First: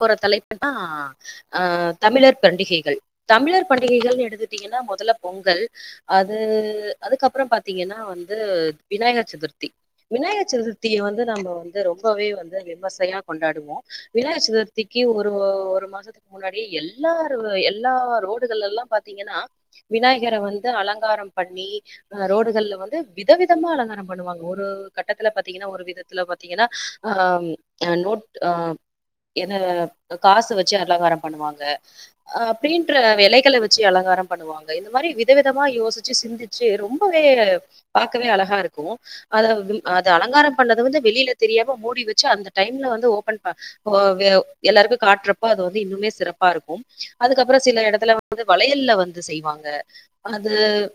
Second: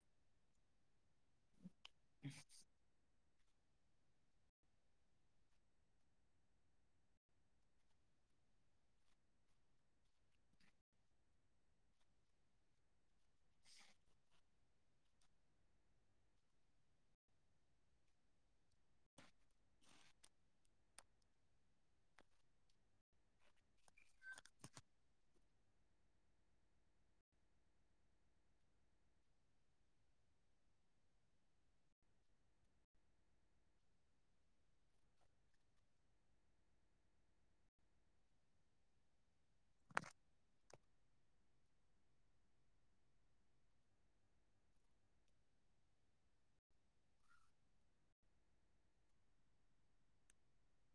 போற தலைப்புதா ஆஹ் ஆஹ் தமிழர் பண்டிகைகள் தமிழர் பண்டிகைகள்னு எடுத்துட்டீங்ன்னா மொதல்ல பொங்கல். அது-அதுக்கப்பறம் பாத்தீங்கன்னா வந்து விநாயக சதுர்த்தி, விநாயக சதுர்த்திய வந்து நம்ம வந்து ரொம்பவே வந்து விமர்சையா கொண்டாடுவோ. விநாயக சதுர்த்தி த்திக்கு ஒரு-ஒரு மாசத்துக்கு முன்னாடி எல்லாரு-எல்லா ரோடுகளெல்லா பாத்தீங்கன்னா விநாயகர வந்து அலங்காரம் பண்ணி அஹ் ரோடுகள்ல வந்து விதவிதமா அலங்காரம் பண்ணுவாங்க ஒரு கட்டத்துல பாத்தீங்கன்னா ஒரு விதத்துல பாத்தீங்கன்னா அஹ்ஹ நோட் அஹ் [unintelligible] காசு வெச்சு அலங்கார பண்ணுவாங்க. அஹ் [unintelligible] எலைகளை வெச்சு அலங்காரம் பண்ணுவாங்க இந்த மாரி விதவிதமா யோசிச்சு சிந்திச்சு ரொம்பவே பாக்கவே அழகா இருக்கோ. அத-அத அலங்காரம் பண்ணது வந்து வெளியில தெரியாம மூடி வச்சு அந்த டைம்ல வந்து ஓபன் ப ஓ வே-எல்லாருக்கு காட்டுறப்ப அது வந்து இன்னுமே சிறப்பா இருக்கு. அதுக்கப்ரோ சில இடத்துல வந்து வளையல்ல வந்து செய்வாங்க. அது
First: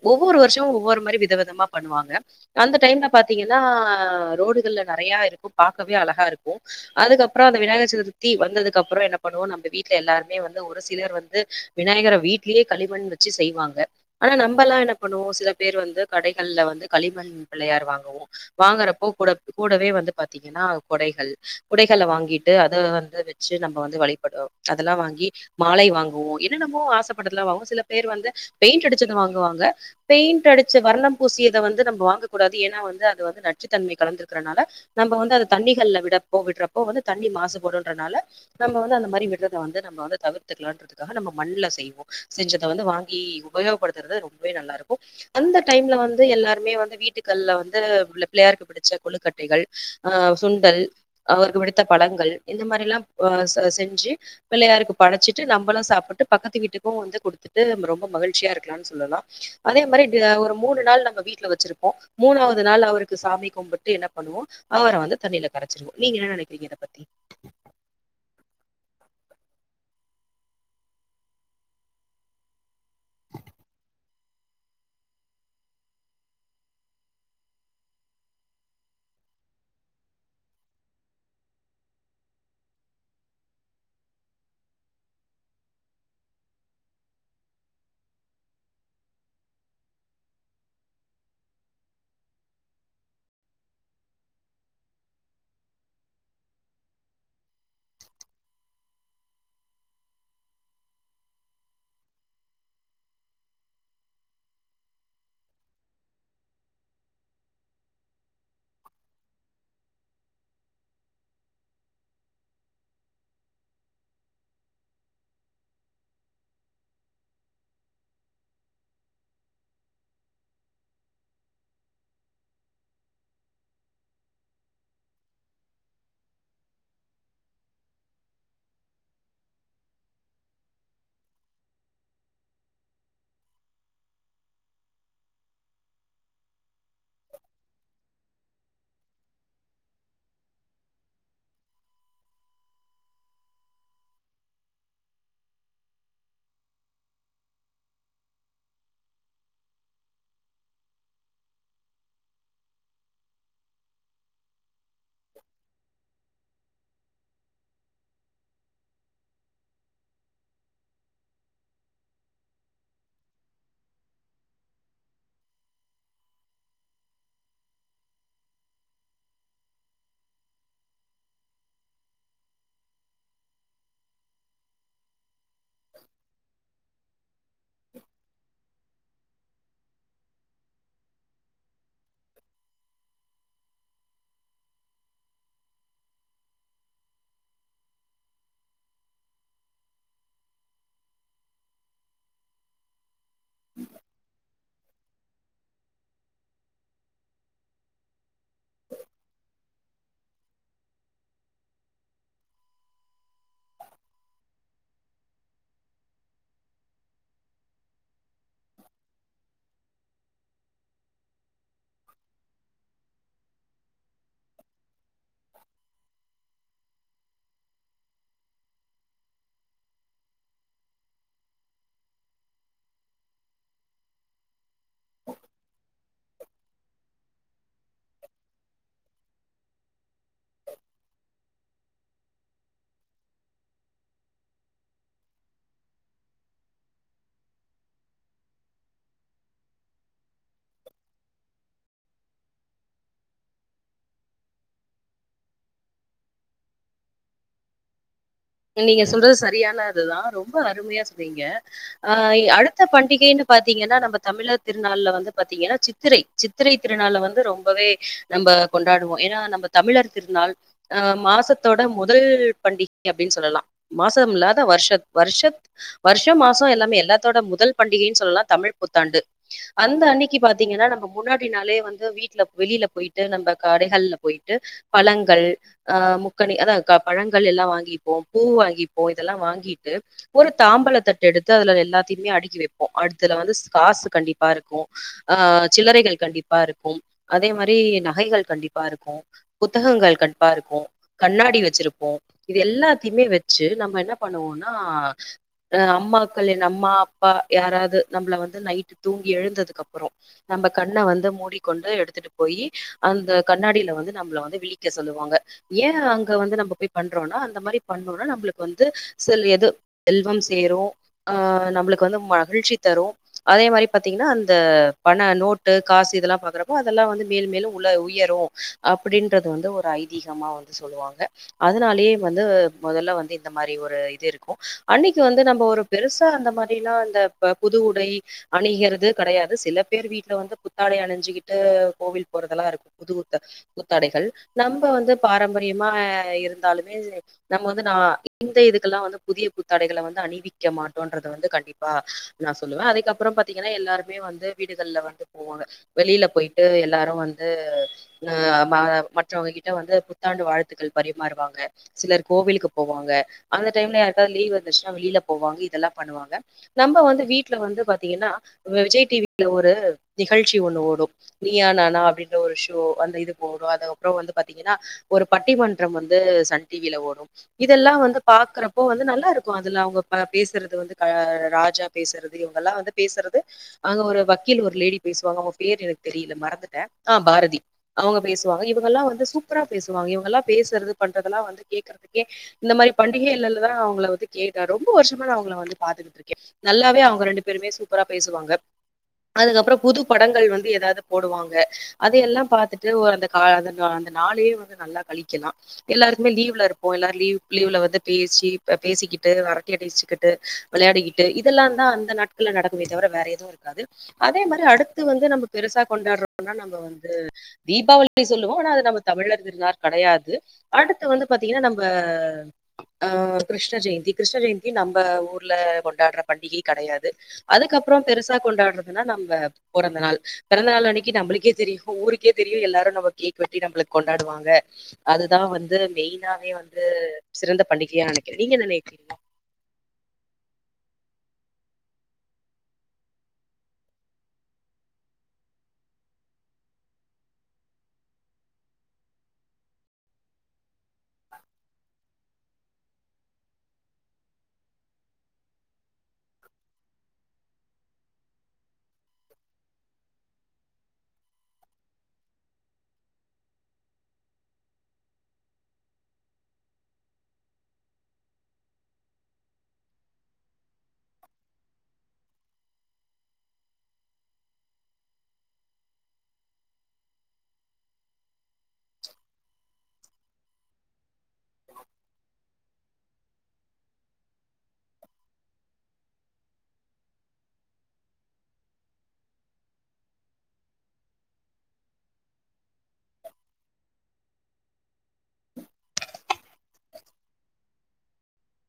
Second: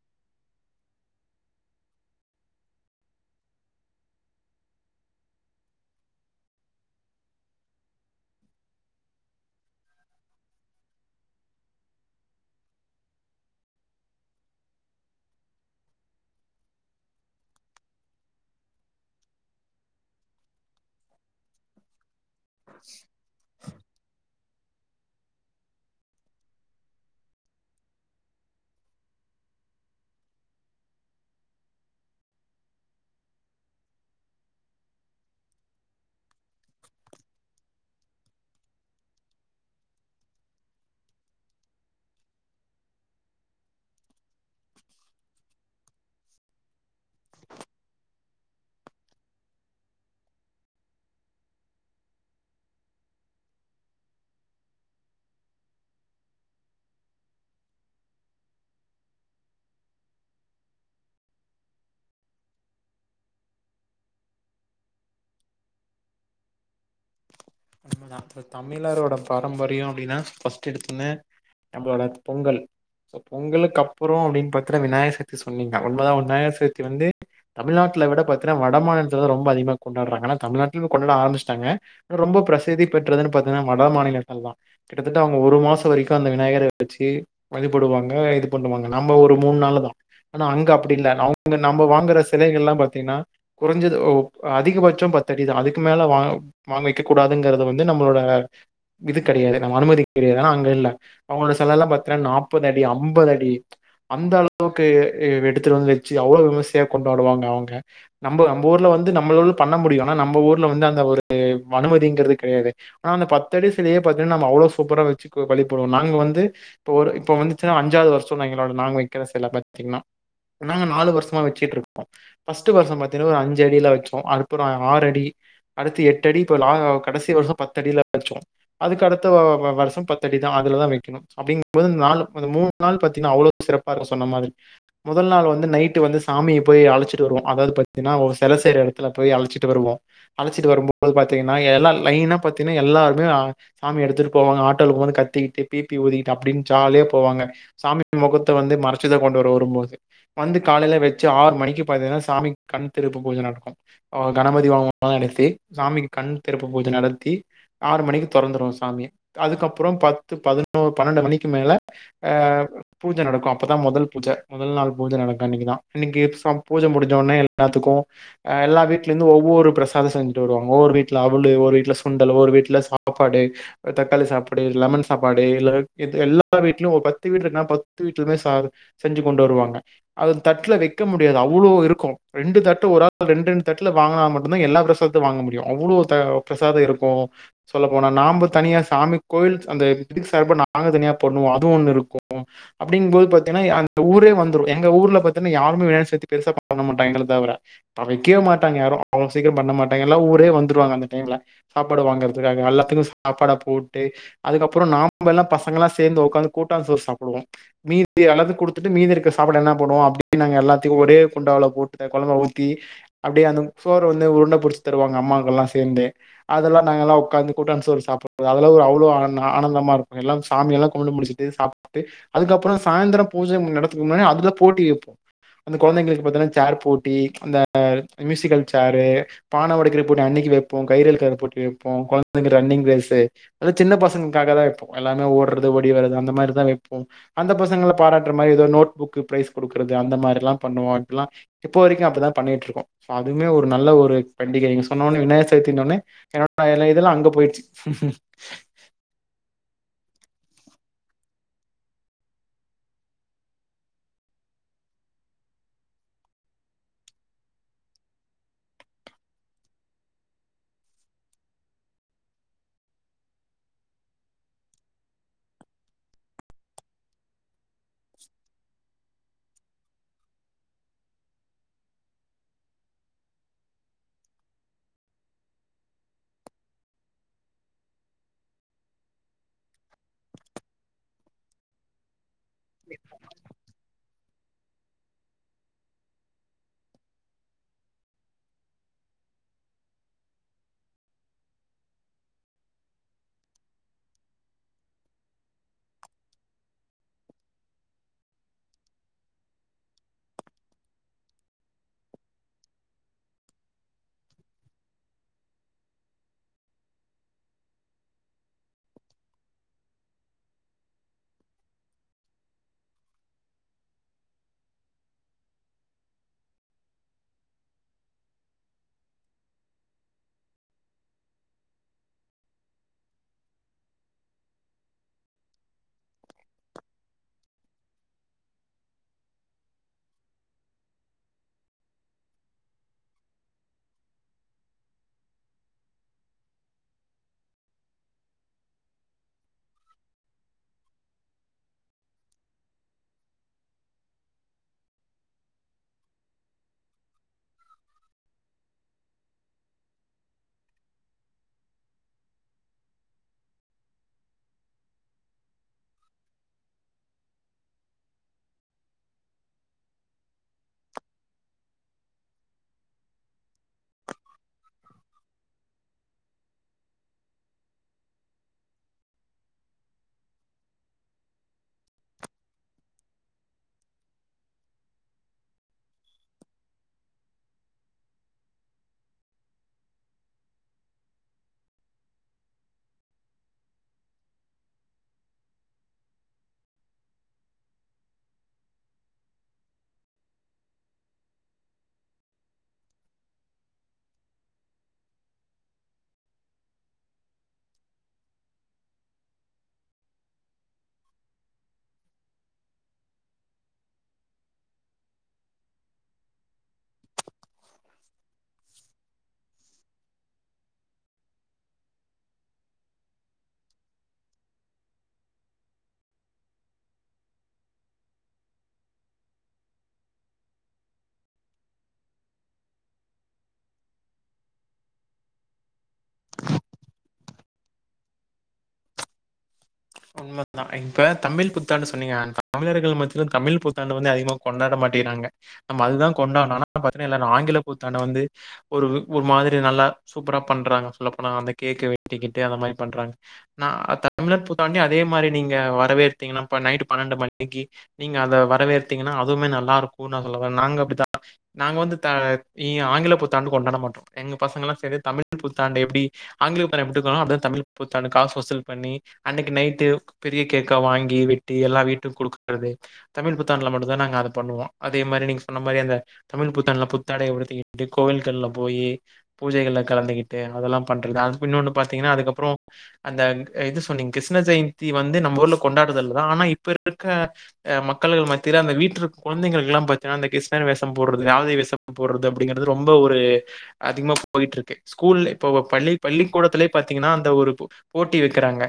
ஒவ்வொரு வருஷமு ஒவ்வொரு மாதிரி விதவிதமா பண்ணுவாங்க. அந்த டைம்ல பாத்தீங்கன்னா ரோடுகள்ல நெறையா இருக்கு பார்க்கவே அழகா இருக்கு அதுக்கப்ரோ அந்த விநாயகர் துர்த்தி வந்ததுக்குப்ற என்ன பண்ணுவோ நம்ப வீட்டுல எல்லாருமே வந்து ஒரு சிலர் வந்து விநாயகர வீட்லயே களிமண் வச்சு செய்வாங்க ஆனா நம்பல்லா என்ன பண்ணுவோ சில பேர் வந்து கடைகள்ல வந்து களிமண் பிள்ளையார் வாங்குவோ வாங்கறப்போ கூட கூடவே வந்து பாத்தீங்கன்னா குடைகள் குடைகள வாங்கி ட்டு அத வந்து வச்சு நம்ம வந்து வழிபடுறோ அதெல்லா வாங்கி மாலை வாங்குவோ என்ன நம்ம ஆசைப்பட்டதுலா வாங்குவோ சில பேர் வந்து பெயிண்ட் அடிச்சத வாங்குவாங்க பெயிண்ட் அடிச்ச வர்ணம் பூசியத வந்து நம்போ வாங்கக்கூடாது ஏன்னா வந்து அது வந்து நச்சுத்தன்மை கலந்துக்கறனால நம்ம வந்து அந்த தண்ணிகள்ல விடப்போ விடுறப்போ வந்து தண்ணி மாசுபடுன்றனால நம்ம வந்து அந்த மாரி விடுறத வந்து நம்ம வந்து தவிர்த்துக்கலாறதுக்காக நம்ம மண்ல செய்வோ செஞ்சத வந்து வாங்கி உபயோகப்படுத்துறது ரொம்பவே நல்லா இருக்கு அந்த டைம்ல வந்து எல்லாருமே வந்து வீட்டுக்கல்ல வந்து பிள்ளையாருக்கு பிடிச்ச கொழுக்கட்டைகள் ஆஹ்ன் சுண்டல் அவருக்கு பிடித் த்த பழங்கள் இந்த மாரிலாம் ப அ செஞ்சு பிள்ளையாருக்கு படச்சிட்டு நம்மலு சாப்பிட்டு பக்கத்து வீட்டுக்கும் வந்து கொடுத்துட்டு ரொம்ப மகிழ்ச்சியா இருக்கலானு சொல்லலா அதே மாரி ட ஒரு மூணு நாள் நம்ம வீட்ல வச்சிருப்போம் மூணாவது நாள் அவருக்கு சாமி கும்பிட்டு என்ன பண்ணுவோ அவர வந்து தண்ணில கரச்சிருவோ நீங்க என்ன நெனைக் றீங்க இத பத் நம்ம தமிழரோட பாரம்பரியம் அப்டின்னா ஃபர்ஸ்ட் எடுத்தோன்ன நம்மளோட பொங்கல் பொங்கலுக்கப்றம் அப்டின்னு பாத்தன்னா விநாயகர் சதூர்த்தி சொன்னீங்க உண்மதா விநாயகர் சதுர்த்தி வந்து தமிழ்நாட்ல விட பாத்தின்னா வட மாநிலத்லதா ரொம்ப அதிகமா கொண்டாடுறாங்க ஆனா தமிழ்நாட்டுலயு கொண்டாட ஆரம்பிச்சுட்டாங்க ரொம்ப பிரசதி பெற்றதுன்னு பாத்தன்னா வட மாநிலங்கள் தான் கிட்டத்தட்ட அவுங்க ஒரு மாசம் வரைக்கும் அந்த விநாயகரை வச்சி வழிபடுவாங்க இது பண்ணுவாங்க நம்ம ஒரு மூணு நாளு தான் ஆனா அங்க அப்டி இல்லை அவங்க நம்ம வாங்குற சிலைகள் எல்லாம் பாத்தீங்கன்னா குறைஞ்சது ஒ அதிகபட்சம் பத்தடிதான் அதுக்கு மேல வா வாங்கி வைக்கக் கூடாதுங்கறது வந்து நம்மளோட இது கிடையாது நம்ம அனுமதி கிடையாது ஆனா அங்க இல்ல அவங்களோட செலலாம் பாத்தா நாப்பது அடி அம்பது அடி அந்த அளவுக்கு எ எடுத்துட்டு வந்து வச்சு அவ்ளவு விமர்சையா கொண்டாடுவாங்க அவுங்க நம்ப நம்ப ஊர்ல வந்து நம்மலாலு பண்ண முடியும் ஆனா நம்ம ஊர்ல வந்து அந்த ஒரு எ அனுமதிங்கிறது கெடையாது ஆனா அந்த பத்து அடி சிலையே பா்த்தீங்கன்னா நம்ம அவ்ளோ சூப்பரா வெச்சு வழிபடுவோ நாங்க வந்து இப்ப ஒரு இப்ப வந்துச்சுன்னா அஞ்சாவது வருஷோனு நெனக்கிறோ நாங்க வெக்கிற சில பாத்தீங்கன்னா ஏனா நாங்க நாலு வருஷமா வெச்சுட்டு இருக்கோ ஃபர்ஸ்ட் வருஷோ பாத்தீங்கன்னா ஒரு அஞ்சு அடில வெச்சோ அப்றோ ஆறு அடி அடுத்து எட் [unintelligible] கடைசி வருஷம் பத்தடில வச்சோம் அதுக்கு அடுத்த வருஷம் பத்தடி தான் அதுலதான் வைக்கணும் அப்டிங்போது நாலு அந்த மூணு நாள் பத்தினா அவ்ளோ சிறப்பாஇருக்கு சொன்ன மாறி முதல் நாள் வந்து நைட் வந்து சாமிய போய் அழைச்சிட்டு வருவோ அதாது பத்தினா ஒரு செல செய்ற இடத்துல போய் அழச்சிட்டு வருவோம் அழைச்சி வரும் பாத்தீங்கன்னா எல்லா லைனா பாத்தீங்கன்னா எல்லாருமே சாமி எடுத்துிட்டு போவாங்க ஆட்டோக்கும்ப கத்திக்கிட்டு பீபி ஊதக்கிட்டு அப்படின்னு சாலே போவாங்க சாமி முகத்தை வந்து மறைச்சதை கொண்டு வர வரும்போது வந்து காலையில வச்சு ஆறு மணிக்கு பாத்தீங்கன்னா சாமி கண் திருப்பு பூஜை நடக்கும் கணபதி வாங்க மாணிசி சாமிக்கு கண் திறப்பு பூஜ நடத்தி ஆறு மணிக்கு தெறந்துரு சாமி அதுக்கப்புறம் பத்து பதினோரு பன்னெண்டு மணிக்கு மேல ஹ பூஜ நடக்கும் அப்பதா முதல் பூஜ முதல் நாள் பூஜ நடக்கும் அன்னிக்குதா அன்னிக்கு சாமி பூஜ முடிச்சோனே எல்லாத்துக்கு எல்லா வீட்ல இருந்து ஒவ்வொரு பிரசாதம் செஞ்ச ஒரு வீட்ல அவுளு ஒரு வீட்ல சுண்டலு ஒரு வீட்ல சாப்பாடு தக்காளி சாப்பாடு லெமன் சாப்பாடு இல்லனா பத்து வீட்லனா பத்து வீட்லயிருந்து சாப்பாடு செஞ்சு கொண்டு வருவாங்க அத தட்டுல வைக்க முடியாது அவ்ளோ இருக்கு ரெண்டு்தட்டு ஒரு ஆள் ரெண்டு ரெண்டு தட்டுல வாங்குனா மட்டும்தா எல் வாங்க முடியு அவ்ளோ பிரசாதம் இருக்கு சொல்லபோனா நாம்ப தனியா சாமி கோவில் அந்த [unintelligible] நாங்க ஒன்னு பண்ணுவே அப்டிங்கும்போது அந்த ஊரே வந்து எங்க ஊர்ல பத்தன்னா யாருமே வே சேத்து பெருசா பண்ண மாட்டாங்க எங்கள தவிற அ வெக்கவே மாட்டாங்க யாரு அவள சீக்கற பண்ண மாட் அ எல்லா ஊரே வந்துடுவாங்க அந்த டைம்ல சாப்பாடு வாங்கறதுக்காக எல்லாத்துக்கு சாப்பாட போட்டு அதுக்கப்புறோ நாம்பல்லா பசங்க எல்லா சேர்ந்து உக்காந்து கூட்டா சோறு சாப்புடுவோ மீதி எல்லாத்துக்ககு கொடுத்துட்டு மீதி இருக்க சாப்பாடு என்ன போடுவொ அப்டியே நாங்க எல்லாத்துக்கு ஒரே குண்டாவ்ல போட்டு கொழம்ப ஊத்தி அப்டியே அந்த சோறு வந்து உருண்ட புடிச் தருவாங்க அம்மாக்கெல்லா சேந்து அதெல்லா நாங்க எல்லா உட்காந்து கூட்டான் சோறு சாப்பிட்றது அதெல்லாம் ஒரு அவ்ளோ ஆனந்தமா இருப்போ எல்லா சாமிய எல்லாம் கும்பிட்டு முடிச்சுட்டு சாப்பிட்டு அதுக்கப்புறம் சாயந்தரம் பூஜை நடத்துரதுக்கு முன்னாடி அதுல போட்டி வைப்போம் அந்த கெழந்தைங்களுக்கு பாத்தீங்கன்னா சேர் போட்டி அந்த மியூசிக்கல் சேரு பான உடைக்கிற போட்டி அன்னைக்கி வைப்போ கையிறு இழுக்குறபோட்டி வைப்போ கொழந்தைங்க ரன்னிங் ரேஸு அது சின்ன பசங்கக்காக தா வைபாபோ எல்லாமே ஓடுறது ஓடி வர்றது அந்த மாரி தா வைப்போ அந்த பசங்கள பாராட்டுற மாரி ஏதோ நோட் புக் ப்ரைஸ் கொடுக்குறது அந்த மாதிரிலா பண்ணுவோ இப்டிலா இப்போ வரைக்கு அப்டிதா பண்ணிட்டுருக்கோ ஸோ அதுவுமே ஒரு நல்ல ஒரு பண்டிகை நீங்க சொன்னோடன்னே விநாயக சதுதின உனே என்னோட இதெல்லா அங்க போயிடுச்சு துதான் ரொம்ப அருமையா சொன்னீங்க அஹ் அடுத்த பண்டிகைன்னு பாாரத்தீங்கன்னா நம்ம தமிழர் திருநாள்ல வந்து பாத்தீங்கன்னா சித்திரை சித்திரை திருநாள்ல வந்து ரொம்பவே நம்ம கொண்டாடுவோம் ஏன்னா நம்ம தமிழர் திருநாள் அஹ் மாசத்தோட முதல் பண்டிகை அப்டின்னு சொல்லலா மாசம் இல்லாத வருஷத் வருஷத் வருஷம் மாசம் எல்லாமே எல்லாத்தோட முதல் பண்டிகைன்னு சொல்லலா தமிழ் புத்தாண்டு அந்த அன்னிக்கு பாத்தீங்கன்னா நம்ம முன்னாடி நாளே வந்து வீட்டுல வெளியில போயிட்டு நம்ப கடைகள்ல போயிட்டு பழங்கள் அஹ் முக்கணி அதா க பழங்கள் எல்லா வாங்கி போ பூ வாங்கிப்போ இதெல்லா வாங்கிட்டு ஒரு தாம்பல தட்டு எடுத்து அதுல எல்லாத்தையுமே அடிக் வைப்போ அடுத்துல வந்து காசு கண்டிப்ப இரு ஆஹ் சில்லறைகள் கண்டிப்பா இருக்கும் அதே மாரி நகைகள் கண்டிப்பா இருக்கு புத்தகங்கள் கண்டிப்பா இருக்கு கண்ணாடி வெச்சிருப்போ இது எல்லா த்தம வச்சு நம்ம என்ன பண்ணுவோம்னா ஹ அம்மாக்கள் என் அம்மா அப்பா யாராவது நம்மள வந்து நைட்டு தூங்கி எழுந்ததுக்கு அப்புறம் நம்ம கண்ணை வந்து மூடிக்கொண்டு எடுத்துட்டு போய் அந்த கண்ணாடியில வந்து நம்மளை வந்து விழிக்க சொல்லுவாங்க ஏன் அங்க வந்து நம்ம போய் பண்றோம்னா அந்த மாதரி பண்ணோனா நம்பளுக்கு வந்து செல் எது செல்வம் சேரு ஆஹ் நம்மளுக்கு வந்து மகிழ்ச்சி தரு அதே மாரி பாத்தீங்கன்னா அந்த பண நோட்டு காசு இதெல்லா பாக்கறப்போ அதெல்லா வந்து மேல் மேலு உள்ள உயரு அப்டின்றது வந்து ஒரு ஐதீகமா வந்து சொல்லுவாங்க அதனாலயே வந்து முதல்ல வந்து இந்த மாரி ஒரு இது இருக்கும் அன்னிக்கு வந்து நம்ம ஒரு பெருசா அந்த மாரி எல்லா இந்த புது உடை அணிகிறது கெடையாது சில பேர் வீட்ல வந்து புத்தாடை அணிஞ்சிகிட்டு கோவில் போறதெல்லாம் இருக்கும் புது புத்தாடைகள் நம்ம வந்து பாரம்பரியமா இருந்தாலுமே நம்ம வந்து நா இந்த இதுக்கெல்லா வந்து புதிய புத்தாடைகள வந்து அணிவிக்க மாட்டோன்றத வந்து கண்டிப்பா நா சொல்லுவே அதுக்கப்புறோ பாத்தீங்கன்னா எல்லாருமே வந்து வீடுகள்ல வந்து போவாங்க வெளியில போயிட்டு எல்லாரு வந்து அஹ் மா மற்றவங்க கிட்ட வந்து புத்தாண்டு வாழ்த்துக்கள் பரிமாறுவாங்க சிலர் கோவிலுக்கு போவாங்க அந்த டைம்ல யார்க்காவது லீவ் வந்துச்சுன்னா வெளியில போவாங்க இதெல்லா பண்ணுவாங்க நம்ப வந்து வீட்டுல வந்து பாத்தீங்கன்னா வ விஜய் டிவியில ஒரு நிகழ்ச்சி ஒண்ணு ஓடு நீயா நானா அப்டின்ற ஒரு ஷோ அந்த இது போடுவொ அதுக்கப்புறோ வந்து பாத்தீங்கன்னா ஒரு பட்டிமன்றம் வந்து சன் டிவில ஓ இதெல்லா வந்து பாக்குறப்போ வந்து நல்லா இருக்கு அதுல அவங்க பேசுறது வந்து ராஜா பேசுறது இவங்க எல்லா வந்து பேசுறது அங்க ஒரு வக்கீல் ஒரு லேடி பேசுவாங்க அவங்க பேர் எனக்கு தெரில மறந்துட்ட ஆஹ் பாரதி அவங்க பேசுவாங்க இவங்க எல்லா வந்து சூப்பரா பேசுவாங்க இவங்க எல்லா பேசுறது பண்றதெல்லா வந்து கேக்குறதுக்கு கெ இந்த மாரி பண்டிகைளதா அவங்கள வந்து கேக ரொம்ப வருஷமா நா அவங்கள வந்து பாத்துட்டு இருக்கே நல்லாவே அவங்க ரெண்டு பேருமே சூப்பரா பேசுவாங்க அதுக்கப்புறோ புது படங்கள் வந்து ஏதாவது போடுவாங்க அதையெல்லா பாத்துட்டு ஒரு அந்த கா அந்த கா அந்த நாளயே வந்து நல்லா கழிக்கலா எல்லாருக்குமே லீவ்ல இரு ஓ எல்லாரு லீ்வ் லீவ்ல வந்து பேசி பேசிக்கிட்டு வரட்ட அடிச்சுக்கிட்டு வெளையாடிக்கிட்டு இதெல்லா தா அந்த நாட்கள்ல நடக்குமே தவிர வேற எதுவு இருக்காது அதே மாரி அடுத்து வந்து நம்ம பெருசா கொண்டாடுறோனா நம்ப வந்து தீபாவளி சொல்லுவோ ஆனா அது நம்ம தமிழர் திருனார் கெடையாது அடுத்து வந்து ப நமஹ கிருஷ்ண ஜெயந்தி கிருஷ்ண ஜெயந்தியும் நம்ம ஊர்ல கொண்டாடுற பண்டிகை கிடையாது அதுக்கப்புறம் பெருசா கொண்டாடுறதுனா நம்ம பிறந்த நாள் பிறந்த நாள் அன்னைக்கு நம்மளுக்கே தெரியும் ஊருக்கே தெரியும் எாரும் ந கேக் வெட்டி ந கொண்டாடுவாங்க அதுதான் வந்து மெயின் வே வந்து சிறந்த பண்டிகையா நினைக்கிற நீங்க என்ன நினைக்கிங்க உண்மை தா இப்ப தமிழ் புத்தாண்டு சொன்னீங்க தமிழர்கள் மத்தியிலும் தமிழ் புத்தாண்டு வந்து அதிகமா கொண்டாட மாட்டிங்குறாங்க நம்ம அதுதா கொண்டாடணு ஆனா பாத்தினா ஆங்கில புத்தாண்டை வந்து ஒரு ஒரு மாதிரி நல்லா சூப்பரா பண்றாங்க சொல்ல போனாங்க அந்த கேக்க வெட்டிக்கிட்டு அந்த மாரி பண்றாங்க ஆனா தமிழர் புத்தாண்டயுமே அதே மாரி நீங்க வரவேத்தீங்கன்னா இப்ப நைட்டு பன்னெண்டு மணிக்கு நீங்க அத வரவேர்த்தீங்கன்னா அதுவுமே நல்லா இருக்கு நாங்க அப்டித்தா நாங்க வந்து ஆங்கில புத்தாண்டு கொண்டாட மாட்டோ எங்க பசங்க எல்லாம் செரி தமிழ் புத்தாண்டு எப்டி ஆங்கில புத்தாண்ட எப்டிாலும் அப்டிதா தமிழ் புத்தாண்டு காசு வசுல் பண்ணி அன்னைக்கு நைட்டு பெரிய கேக்கா வாங்கி வெட்டி எல்லா வீட்டுக் கொடுக்குறது தமிழ் புத்தாண்ட்ல மட்டுதா நாங்க அத பண்ணுவோ அதே மாரி நீங்க சொன்ன மாரி அந்த தமிழ் புத்தாண்டுல புத்தாடைய உடுத்திக்கிட்டு கோவில்கள்ல போயி பூஜைகள்ல கலந்துக்கிட்டு அதெல்லா பண்றது அது இன்னொன்னு பாத்தீங்கன்னா அதுக்கப்புறோ அந்த இதுச் சொன்னீங்க கிருஷ்ண ஜெயந்தி வந்து நம்ம ஊர்ல கொண்டாடுறல்லதான் ஆனா இப்ப இருக்க மக்கள் மத்திர அந்த வீட்டு குழந்தைங்களுக்கு எல்லாம் பார்த்தீங்கன்னா அந்த கிருஷ்ண வேஷம் போடுறது யாவை வேஷம் போடுறது அப்படிங்கறிறது ரொம்ப ஒரு அதிகமாக போயிட்டு இருக்கு ஸ்கூல் இப்போ பள்ளி பள்ளிக்கூடத்துிலயே பாார்த்தீங்கன்னா அந்த ஒரு போட்டி வைக்கிறாங்க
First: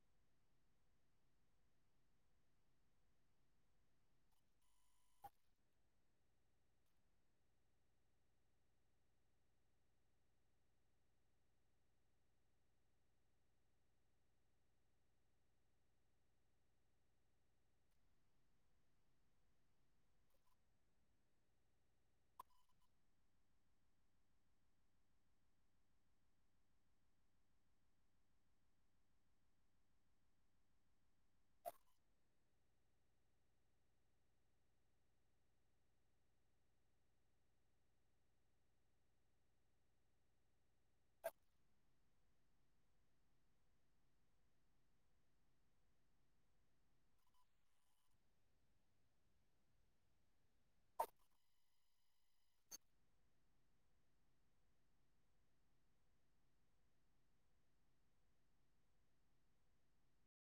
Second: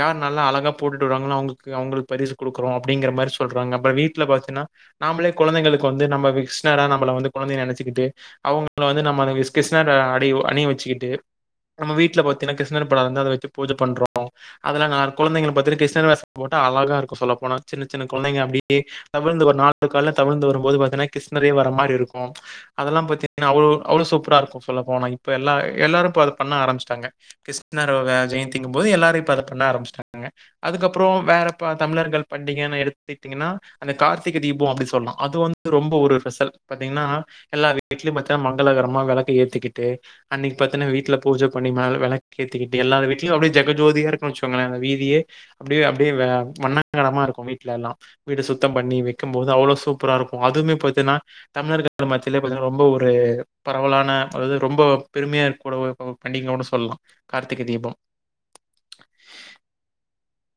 யார் நல்லா அழகா போட்டுட்டு வறாங்களோ அவங்களுக்கு அவங்களுக்கு பரிசு குடுக்குறோ அப்படிங்கிற மாரி சொல்றாங்க அப்பறோ வீட்டுல பாத்தீங்கன்னா நாமளே கொழந்தைங்களுக்கு வந்து நம்ம கிருஷ்ணரா நம்மள வந்து கொழந்தைய நெனைச்சுக்கிட்டு அவங்க வந்து நம்மல கிருஷ்ணரே ஆடையு அணியி வெச்சுக்குட்டு நம்ம வீட்டுல பாத்தீன்னா கிருஷ்ணர் படோ இருந்தா அத வெச்சு பூஜ பண்றோ அதெல்லா நா கொழந்தைங்கள பாத்திரு கிருஷ்ணர் வேஷோ போட்டா அழகா இருக்கு சொல்ல போனா சின்ன சின்ன கொழந்தைங்க அப்டியே தவழ்ந்து ஒரு நாலு கால தவழ்ந்து வரும் போது பாத்தீங்கன்னா கிருஷ்ணரே வர மாரி இருக்கு அதெல்லா பாத்தீங்கனா அவ்ளோ அவ்ளோ சூப்பரா இருக்கு சொல்ல போனா இப்ப எல்லா எல்லாரு இப்ப அத பண்ண ஆரம்பிச்சிட்டாங்க கிருஷ்ணரொ வெ ஜெயந்திங்கு போது எல்லாரு இப்ப அத பண்ண ஆரம்ச்சுட்டாங்க அதுக்கப்பறோ வேற ப தமிழர்கள் பண்டிகைன்ன எடுத்துட்டீங்கன்னா அந்த கார்த்திகை தீபம் அப்பின்னு சொல்லலா அது வந்து ரொம்ப ஒரு ஸ்பெஷல் பாத்தீங்கன்னா எல்லார் வீட்லயு பாத்தீன்னா மங்களகரமா வெளக்கே ஏத்திக்கிட்டு அன்னைக்கு பாத்தீங்கன்னா வீட்டுல பூஜே பண்ணி மே வெளக் ஏத்திக்கிட்டு எல்லார் வீட்லயு அப்டியே ஜெக ஜோதியா இருக்குன்னு வெச்சோங்களே அந்த வீதியே அப்படியே அப்படியே வெ வண்ண நெறமா இருக்கு வீட்டுல எல்லா வீட்ட சுத்தோ பண்ணி வெக்கும்போது அவ்வளோ சூப்பரா இருக்கு அதுவுமே பாத்தீன்னா தமிழர்கள் மத்தியிலே பாத்தியன்னா ரொம்ப ஒரு பரவலான அதாவது ரொம்ப பெருமையா இருக்க கூட ஒ ஒ பண்டிகைன்னு சொல்லாம் கார்த்திகை தீபம்